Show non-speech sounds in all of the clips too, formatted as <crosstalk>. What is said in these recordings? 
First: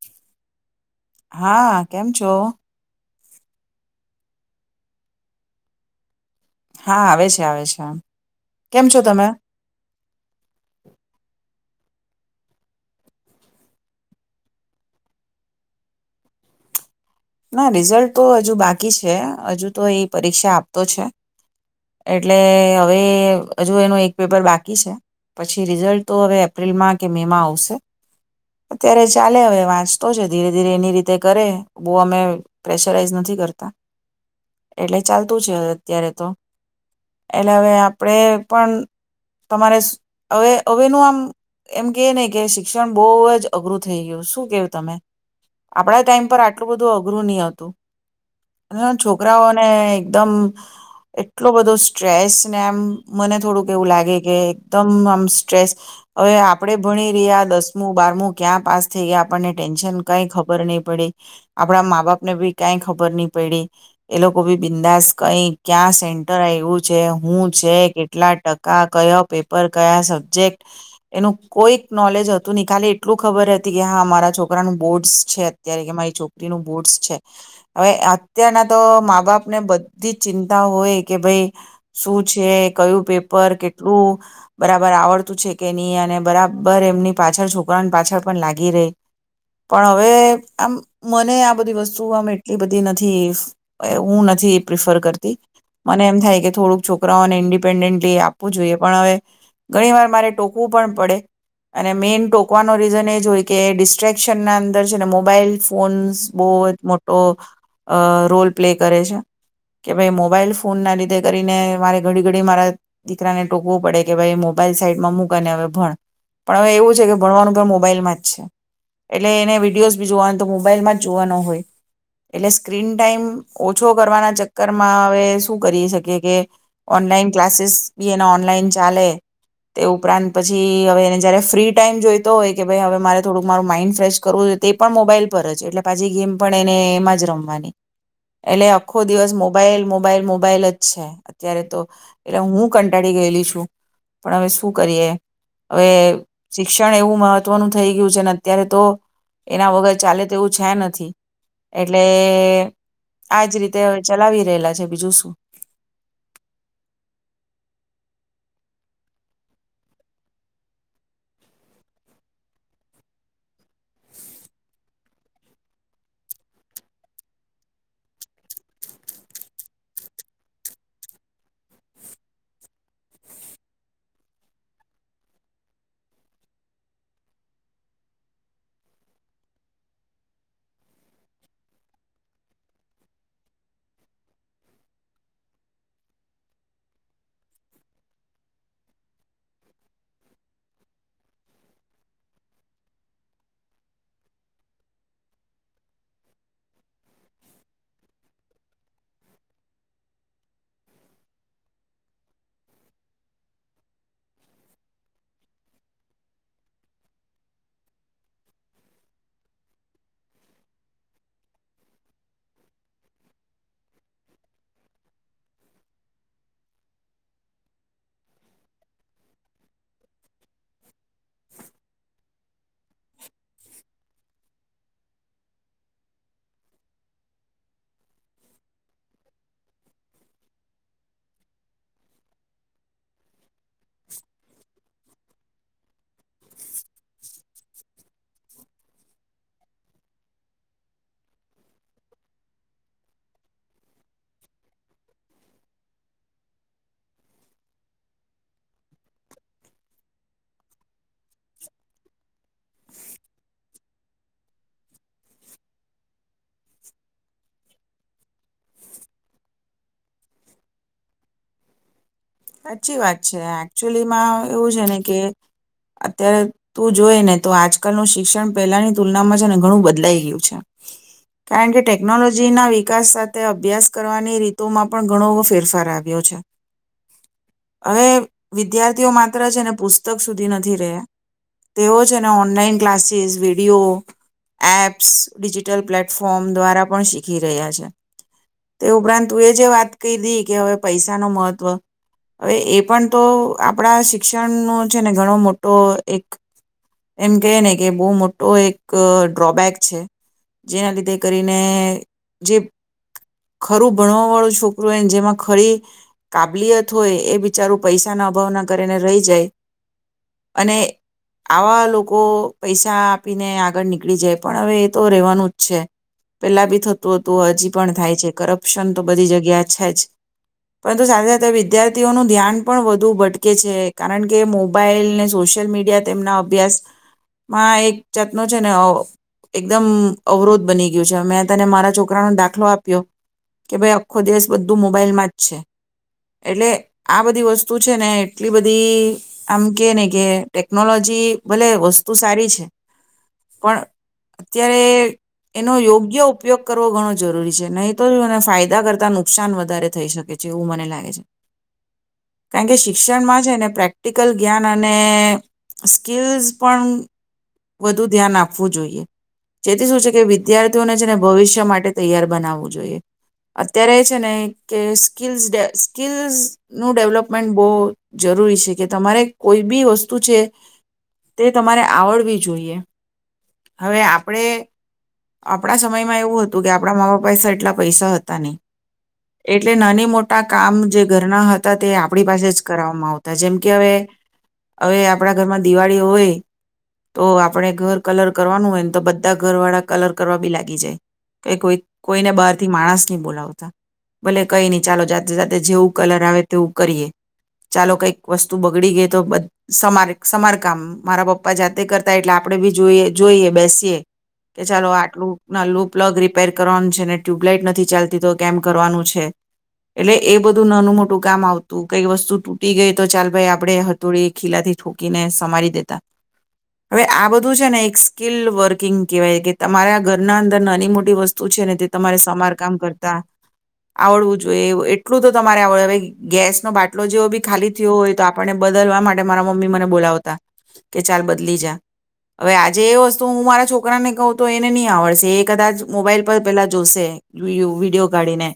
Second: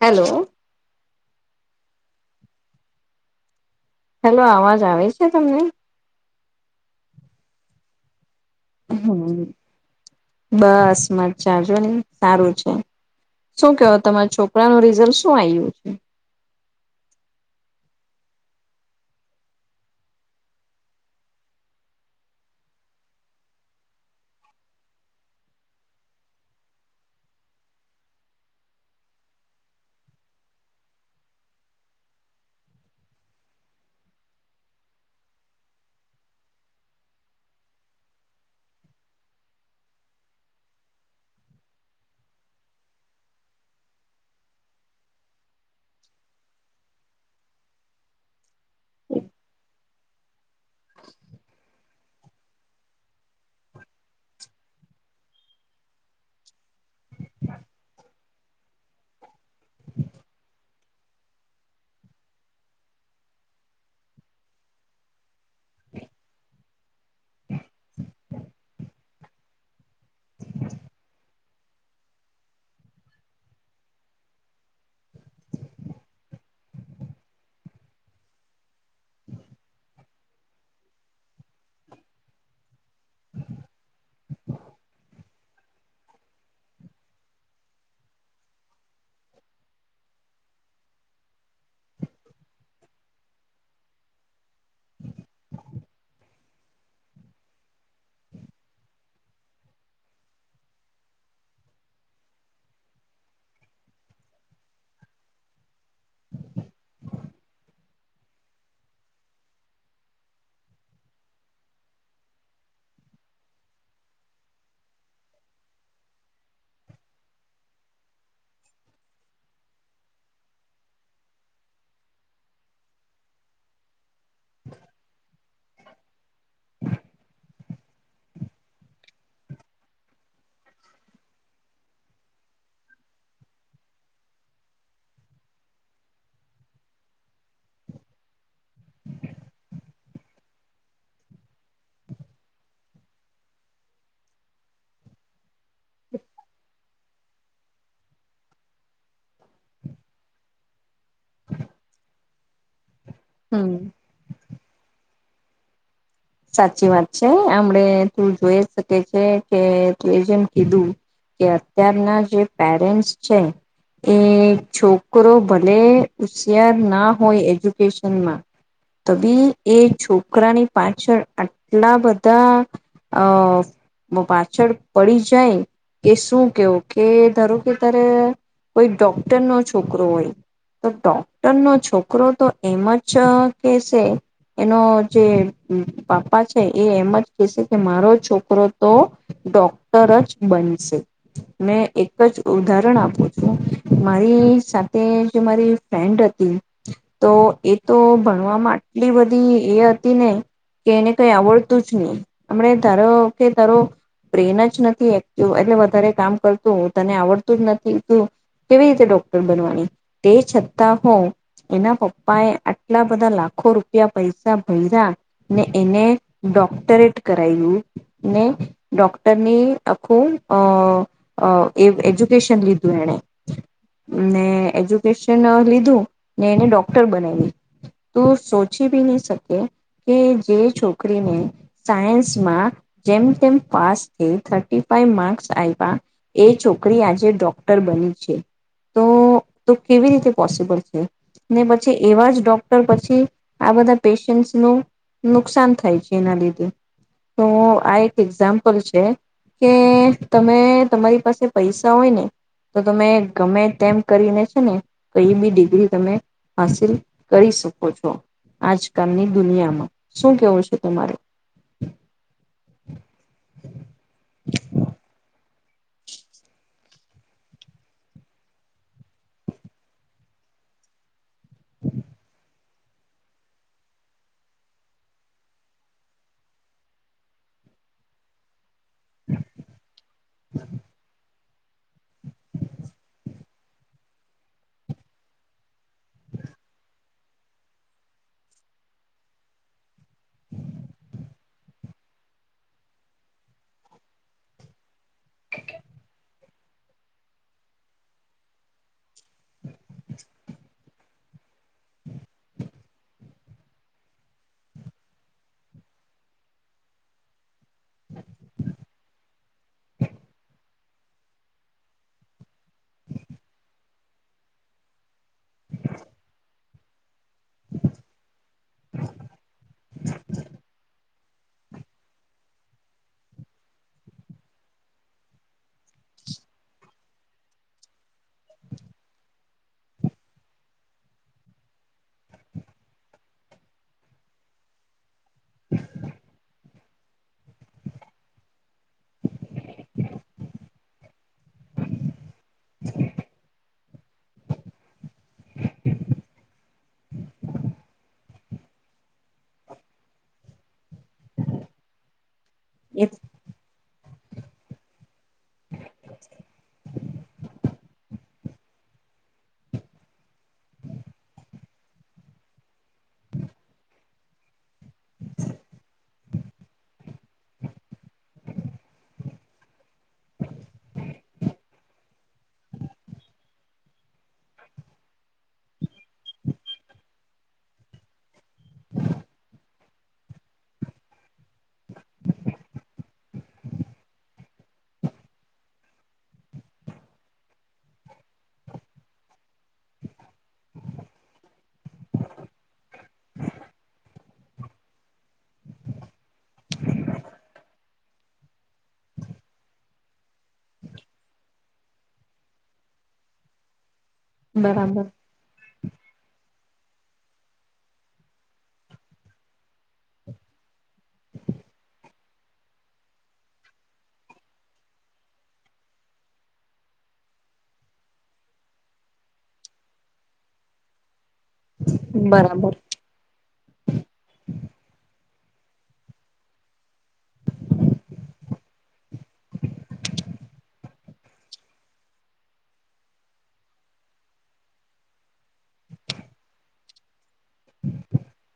Hello હા કેમ છો? હેલો અવાજ આવે છે તમને? હા આવે છે આવે છે આમ. હમમ બસ મજા માં જોને સારું છે. શું કે તમારા છોકરા નું રિઝલ્ટ શું આયુ છે? ના રિઝલ્ટ તો હજુ બાકી છે. હજુ તો એ પરીક્ષા આપતો છે એટલે હવે હજુ એનો એક પેપર બાકી છે પછી રિઝલ્ટ તો હવે એપ્રિલમાં કે મે માં આવશે. અત્યારે ચાલે હવે વાંચતો છે ધીરે ધીરે એની રીતે કરે બો અમે પ્રેશરાઈઝ નથી કરતા, એટલે ચાલતું છે અત્યારે તો, એટલે હવે આપડે પણ તમારે હવે હવેનું આમ એમ કે ને કે શિક્ષણ બોજ અઘરું થઈ ગયું, શું કેવું તમે? આપડા ટાઈમ પર એટલું બધું અઘરું ની હતું અને છોકરાઓને એકદમ એટલો બધો સ્ટ્રેસ ને આમ મને થોડુંક એવું લાગે કે એકદમ આમ સ્ટ્રેસ હવે આપડે ભણી રહ્યા દસમું બારમું ક્યાં પાસ થઈ ગયા આપણને ટેન્શન કઈ ખબર નહી પડી. આપડા મા બાપને બી કઈ ખબર નહી પઈડી એ લોકો ભી બિંદાસ કઈ ક્યાં સેન્ટર આવું છે હું છે કેટલા ટકા કયો પેપર કયા સબ્જેક્ટ એનું કોઈક નોલેજ હતું નનહીં ખાલી એટલું ખબર હતી કે હા મારા છોકરા નું બોર્ડસ છે અત્યારે કે મારી છોક રી નું બોટસ છે. હવે અત્યારના તો મા બાપ ને બધી જ ચિંતા હોય કે ભાઈ શું છે કયું પેપર કેટલું બરાબર આવડતું છે કે નહી અને બરાબર એમની પાછળ છોકરાની પાછળ પણ લાગી રે પણ હવે આમ મને આ બધી વસ્તુ આમ એટલી બધી નથી એ હું નથી પ્રિફર કરતી મને એમ થાય કે થોડુંક છોકરાઓને ઇન્ડિપેન્ડન્ટલી આપવું જોઈએ પણ હવે ઘણી વાર મારે ટોકવું પણ પડે અને મેઇન ટોકવાનો રીઝન એ જ હોય કે ડિસ્ટ્રેક્શનના અંદર છે ને મોબાઈલસ ફોન્સ બહુ જ મોટો અહ રોલ પ્લે કરે છે કે ભાઈ મોબાઈલ ફોનના લીધે કરીને મારે ઘડી ઘડી મારા દીકરાને ટૂકવું પડે કે ભાઈ મોબાઈલ સાઈડમાં મૂક અને હવે ભણ. પણ હવે એવું છે કે ભણવાનું પણ મોબાઈલમાં જ છે. એટલે એને વિડીયોઝ બી જોવાન તો મોબાઈલમાં જ જોવાનો હોય. એટલે સ્ક્રીન ટાાઈમ ઓછો કરવાના ચક્કરમાં હવે શું કરી શકીએ કે ઓનલાઈન ક્લાસીસ બી એના ઓનલાઈન ચાલે તે ઉપરાંત પછી હવે એને જયારે ફ્રી ટાઈમ જોઈતો હોય કે ભાઈ હવે મારે થોડુંક મારું માઈન્ડ ફ્રેશ કરવું જો તે પણ મોબાઈલ પર અજ એટલે પાછી ગેમ પણ એને એમાં જ રમવાની. એટલે આખો દિવસ મોબાઈલ મોબાઈલ મોબાઈલ જ છે અત્યારે તો એટલે હું કંટાળી ગયેલી છું પણ હવે શું કરીએ હવે શિક્ષણ એવું મહત્વનું થઈ ગયું છે અત્યારે તો એના વગર ચાલે તેવું છે નથી, એટલે આજ હમ રીતે હવે ચલાવી રહેલા છે બીજું શું. સાચી વાત છે આમડ તું જોઈ અજ શકે છે કે તું એ જેમ કીધું કે અત્યારના જે પેરેન્ટસ છે એ છોકરો ભલે હુશિયાર ના હોય એજ્યુકેશનમાં તો બી એ છોકરાની પા છળ આટલા બધા અહ પાછળ પડી જાય કે શું કેવું કે ધારો કે તારે કોઈ ડોક્ટર નો છોકરો હોય. તો ડોક્ટર નો છોકરો તો એમ જ કેશે એનો જે અહ પાપા છે એ એમ જ કેશે કે મારો છોકરો તો ડોક્ટર જ બનશે. મેં એક જ ઉદાહરણ આપું છું મારી સાથે જે મારી ફ્રેન્ડ હતી તો એ તો ભણવામાં આટલી બધી એ હતી ને કે એને કઈ આવડતું જ નહી. હમણે કે તારો કે તારો પ્રેન જ નથી એક એટલે વધારે કામ કરતું તને આવડતું જ નથી તો કેવી રીતે ડોક્ટર બનવાની તે છતાં હ એના પપ્પા એ આટલા બધા લાખો રૂપિયા પૈસા ભર્યા ને એને ડોક્ટરેટ કરાવું ને ડોક્ટરની આખું અહ અહ એ એજ્યુકેશન લીધું એને. ને એજ્યુકેશન લીધું ને એને ડોક્ટર બનાવી્યું તું સોચી બી નહી શકે કે જે છોકરીને સાયન્સમાં જેમ તેમ પાસ થી થર્ટી ફાઈવ માર્ક્સ <inaudible> એ છોકરી આજે ડોક્ટર બની છે. તોઓ તો કેવી રીતે પોસિબલ છે ને પછી એવા જ ડોક્ટર પછી આ બધા પેશન્ટ નું નુકસાન થાય છે એના લીધે. તો આ એક એક્ઝામ્પલ છે કે તમે તમારી પાસે પૈસા હોય ને તો તમે ગમે તેમ કરીને છે ને કઈ બી ડિગ્રી તમે હાસિલ કરી શકો છો આજકાલની દુનિયામાં. શું કેવું છે તમારેું? સાચી વાત છે એકચયુલીમાં એવું છે ને કે અત્યારે તું જોઈ ને તો આજકાલનું શિક્ષણ પહેલાની તુલનામાં છે ને ઘણું બદલાઈ ગયું છે કારણ કે ટેકનોલોજીના વિકાસ સાથે અભ્યાસ કરવાની રીતોમાં પણ ઘણો એવો ફેરફાર આવ્યો છે હવે વિદ્યાર માત્ર છે ને પુસ્તક સુધી નથી રહ તેઓ છેને online classes video apps digital platform દ્વારા પણ શીખી રહ્યા છે તે ઉપરાંતું એ જે વાત કહી હતી કે હવે પૈસા ન મહત્ત્વ હવે એ પણ તો આપણા શિક્ષણનો છે ને ઘણો મોટો એક એમ ક ને કે બહુ મોટો એક ડ્રોબેક છે જેના લીધે કરીને જે ખરું ભણવા વાળું છોકરો એને જેમાં ખરી કાબલિયત હોય એ બિચારું પૈસાના અભાવ ના કરીને રહી જાય અને આવા લોકો પૈસા આપીને આગળ નીકળી જાય પણ હવે એ તો રહેવાનું જ છે પેલા બી થતું હતું હજી પણ થાય છે કરપ ઓપ્શન તો બધી જગ્યા છે જ પણ સાથે સાથે વિદ્યાર્થીઓનું ધ્યાન પણ વધુ ભટકે છે કારણ કે મોબાઈલને સોશિયલ મીડિયા તેમના અભ્યાસમાં એક જાતનો છે ને એકદમ અવરોધ બની ગયું છે મેં તને મારા છોકરાનો દાખલો આપ્યો કે ભાઈ આખો દિવસ બધું મોબાઈલમાં જ છે એટલે આ બધી વસ્તુ છે ને એટલી બધી આમ કે ને કે ટેકનોલોજી ભલે વસ્તુ સારી છે પણ અત્યારે એનો યોગ્ય ઉપયોગ કરવો ઘણો જરૂરી છે નહીં તો ફાયદા કરતા નુકસાન વધારે થઈ શકે છે એવું મને લાગે છે કારણ કે એ શિક્ષણમાં છે ને પ્રેક્ટ પ્રેક્ટિકલ જ્ઞાન અને સ્કિલ્સ પણ વધુ ધ્યાન આપવું જોઈએ જેથી શું છે કે વિદ્યાર્થીઓને છે ને ભવિષ્ય માટે તૈયાર બનાવવું જોઈએ અત્યારે એ છે ને કે સ્કિલ્સ સ્કીલ્સનું ડેવલપમેન્ટ બહુ જરૂરી છે કે તમારે કોઈ બી વસ્તુ છે તે તમારે આવડવી જોઈએ હવે આપણે આપણા સમયમાં એવું હતું કે આપણા મા બાપાસા એટલા પૈસા હતા નહીં એટલે નાની મોટા કામ જે ઘરના હતા તે આપણી પાસે જ કરવામાં આવતા જેમ કે હવે હવે આપણા ઘરમાં દિવાળી હોય તો આપણે ઘર કલર કરવાનું હોય ને તો બધા ઘર વાળા કલર કરવા બી લાગી જાય કે કોઈ કોઈને બહારથી માણસ નહી બોલાવતા ભલે કઈ નહી ચાલો જાત જાતે જેવું કલર આવે તેવું કરીએ ચાલો કઈક વસ્તુ બગડી ગઈ તો બ સમારે સમારકામ મારા પપ્પા જાતે કરતા એટલે આપણે બી જોઈએ જોઈએ બેસીએ કે ચાલો બરાબર આટલું નાલું પલગ રી રિપેર કરવાનું છે અને ટ્યુબલાઇટ નથી ચાલતી તો કેમ કરવાનું છે એટલે એ બધું નાનું મોટું કામ આવતું કઈ વસ્તુ તૂટી ગઈ તો ચાલ ભાઈ આપણે હથોળી ખીલાથી ઠોકીને સમારી દેતા હવે આ બધું છે ને એક સ્કીલ વર્કિંગ કેહેવાય કે તમારા ઘરના અંદર નાની મોટી વસ્તુ છે ને તે તમારે સમાર બરાબર કામ કરતા આવડવું જોઈએ એ એટલું તો તમારે આવડ ગેસનોો બાટલો જેવો બી ખાલી થયો હોય તો આપણને બદલવા માટે મારા મમ્મી મને બોલાવતા કે ચાલ બદલી જા હવે આજે એ વસ્તુ હું મારા છોકરાને કહું તો એને નહી આવડશે એ કદાચ મોબાઈલ પર પેલા જોશે વિડીયો કાઢીને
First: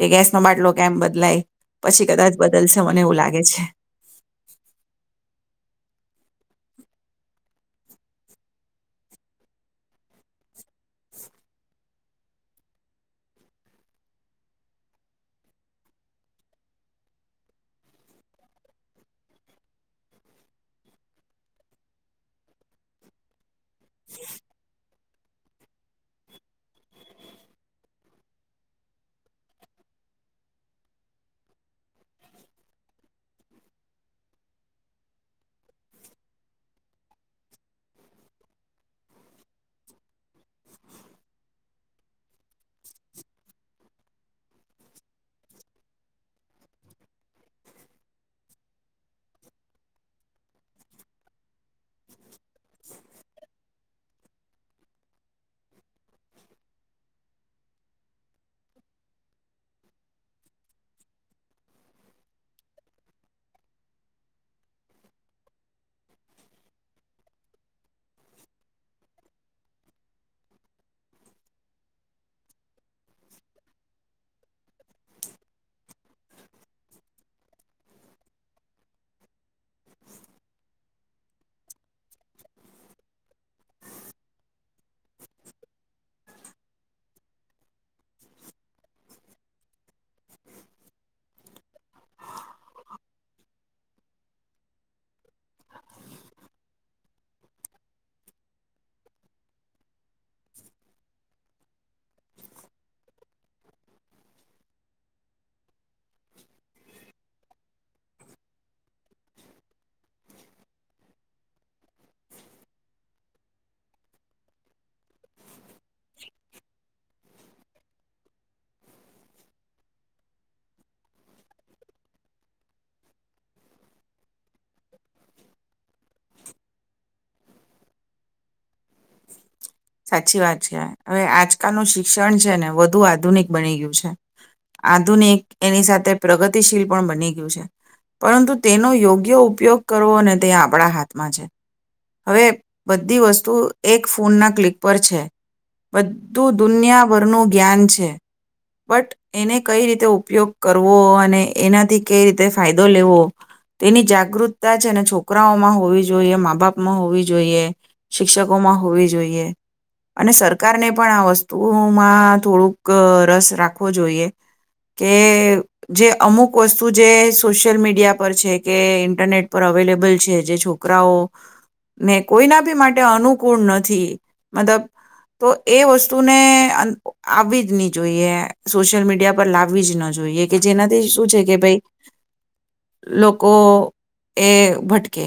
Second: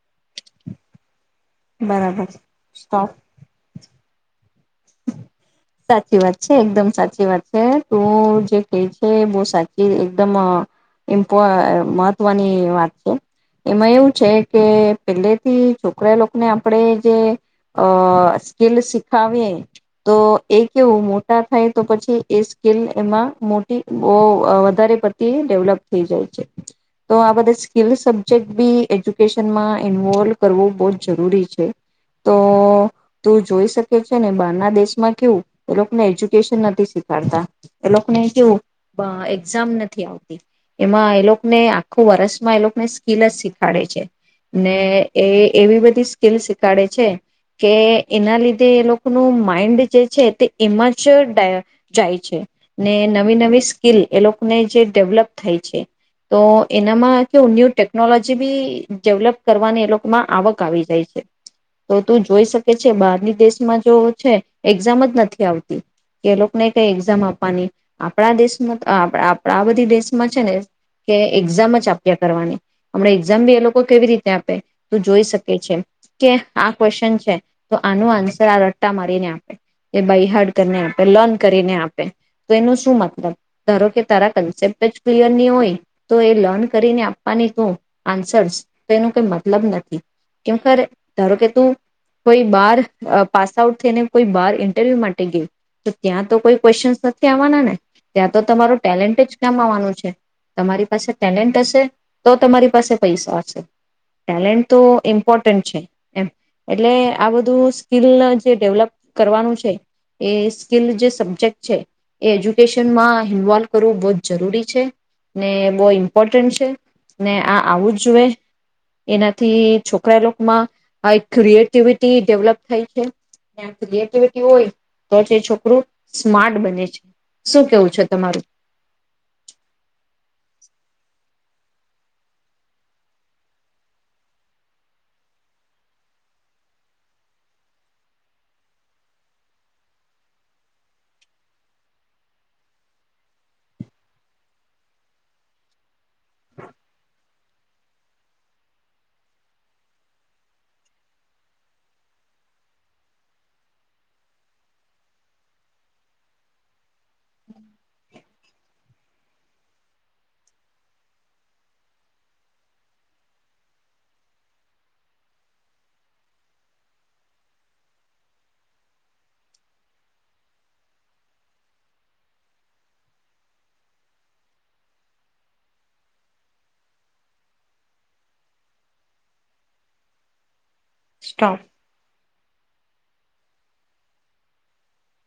કે ગેસનો બાટલો કેમ બદલાય પછી બરાબર કદાચ બદલશે મને સ્ટોપ એવું લાગે છે <inaudible> સાચી વાત છે એકદમ સાચી વાત છે તું જે ક છે બહુ સાચી એકદમ અ ઇમ્પો મહત્વની વાત છે એમાં એવું છે કે પેલેથી છોકરા લોકોને આપણેે જે અ સ્કીલ શીખાવીએ તો એ કેવું મોટા થાય તો પછી એ સ્કેલ એમાં મો બો અ વધારે ડેવલપ થઈ જાય છે તો આ બઘી સ્કીલ સબ્જેક્ટ બી એજ્યુકેશનમાં ઈન્વોલ્ કરવું બ જરૂરી છે તો તું જોઈ શકે છે ને બ દેશમાં કેવું એ લોકને એજુકેશન નથી શીખાડતા એ લોકોને કેું એક્ઝામ નથી આવતી એમાં એ લોકોને આખું વર્ષમાં એ લોકોને સ્કિલ જ શીખાડે છે ને એવી બધી સ્કિલ શીખાડે છે કે એના લીધે એ લોકોનું માઇન્ડ ભી જે છે તે એમાં જ જાય છે ને નવી નવી સ્કીિલ એ લોકોને જે ડેવલપ થાય છે તો એનામાં કે ન્યૂ ટેકનોલોજી બી ડેવલપ કરવાની એ લોકોમાં આવક આવી જાય છે તો તું જોઈ શકે છે બહારની દેશમાં જો છે. એક્ઝામ જ નથી આવતી કે એ લોકોને કઈ એક્ઝામ આપવાની આપણા દેશમાં આપ આપ આ બધી દેશમાં છે ને કે એક્ઝામ જ આપ્યા કરવાની હમણા એક્ઝામ બી એ લોકો કેવી રીતે આપે ત જોઈ શકે છે કે આ ક્વેશ્ચન છે તો આનું આન્સર આ રટ્ટા મારીને આપે. એ બાય હાર્ડ કરીને આપે લર્ન કરીને આપે તો એનું શું મતલબ ધારો કે તારા કન્સેપ્ટ જ ક્લિયર નહી હોય તો એ લર્ન કરીને આપવાની તું આન્સર્સ તો એનું કઈ મતલબ નથી કેર ધારો કે તું કોઈ બાર પાસ આઉટ થઈને. કોઈ બાર ઇન્ટરવ્યુ માટે ગયું તો ત્યાં તો કોઈ ક્વેશ્ચનસ નથી આવવાના ને ત્યાં તો તમારો ટેલેન્ટ જ કામ આવવાનું છે તમારી પાસે ટેલેન્ટ હશે તો તમારી પાસે પૈસા હશે ટેલેન્ટ તો ઇમ્પોર્ટન્ટ છે એમ એટલે આ બધું સ્કિલ જે ડેવલપ કરવાનું છે એ સ્કીિલ જે સબ્જેક્ટ છે એ એજ્યુકેશનમાં ઇન્વોલ્વ કરવું બહુ જ જરૂરી છે ને બહુ ઇમ્પોર્ટન્ટ છે ને આ આવું જ જોુએ એનાથી છોકરા લોકોમાં આ એક ક્રિએટિવિટી ડેવલપ થાય છે ક્રએિટીવીટી હોય તો જ એ છોકરું સ્માર્ટ બને છે શું કેવું છે તમારું સાચી વાત છે આ હવે આજકાલનું શિક્ષણ છે ને વધુ આધુનિક બની ગયું છે આધુનિક એની સાથે પ્રગતિશીલ પણ બની ગયું છે પરંતુ તેનો યોગ્ય ઉપયોગ કરવો ને તે આપણા હાથમાં છે હવે બધી વસ્તુ એક ફોનના ક્લિક ઉપર છે બધું દુનિયાભરનું જ્ઞાન છે બટ એને કઈ રીતે ઉપયોગ કરવો અને એનાથી કઈ રીતે ફાયદો લેવો તેની જાગૃતતા છે ને છોકરાઓમાં હોવી જોઈએ મા બાપમાં હોવી જોઈએ શિક્ષકોમાં હોવી જોઈએ અને સરકારને પણ આ વસ્તુમાં થોડુંક રસ રાખવો જોઈએ કે જે અમુક વસ્તુ જે સોશિયલ મીડિયા પર છે કે ઇન્ટરનેટ પર અવેલેબલ છે જે છોકરાઓ ને કોઈના બી માટે અનુકૂળ નથી મતલબ તો એ વસ્તુને આવવી જ નહી જોઈએ સોશિયલ મીડિયા પર લાવવી જ ન જોઈએ કે જેનાથી શું છે કે સ્ટોપ ભાઈ લોકો એ ભટકે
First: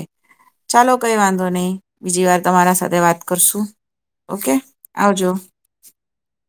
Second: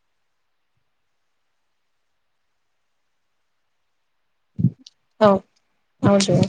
ચાલો કઈ વાંધો નહી બીજી વાર તમારા સાથે વાત કરશું ઓકે આવજો હા આવ જો <inaudible>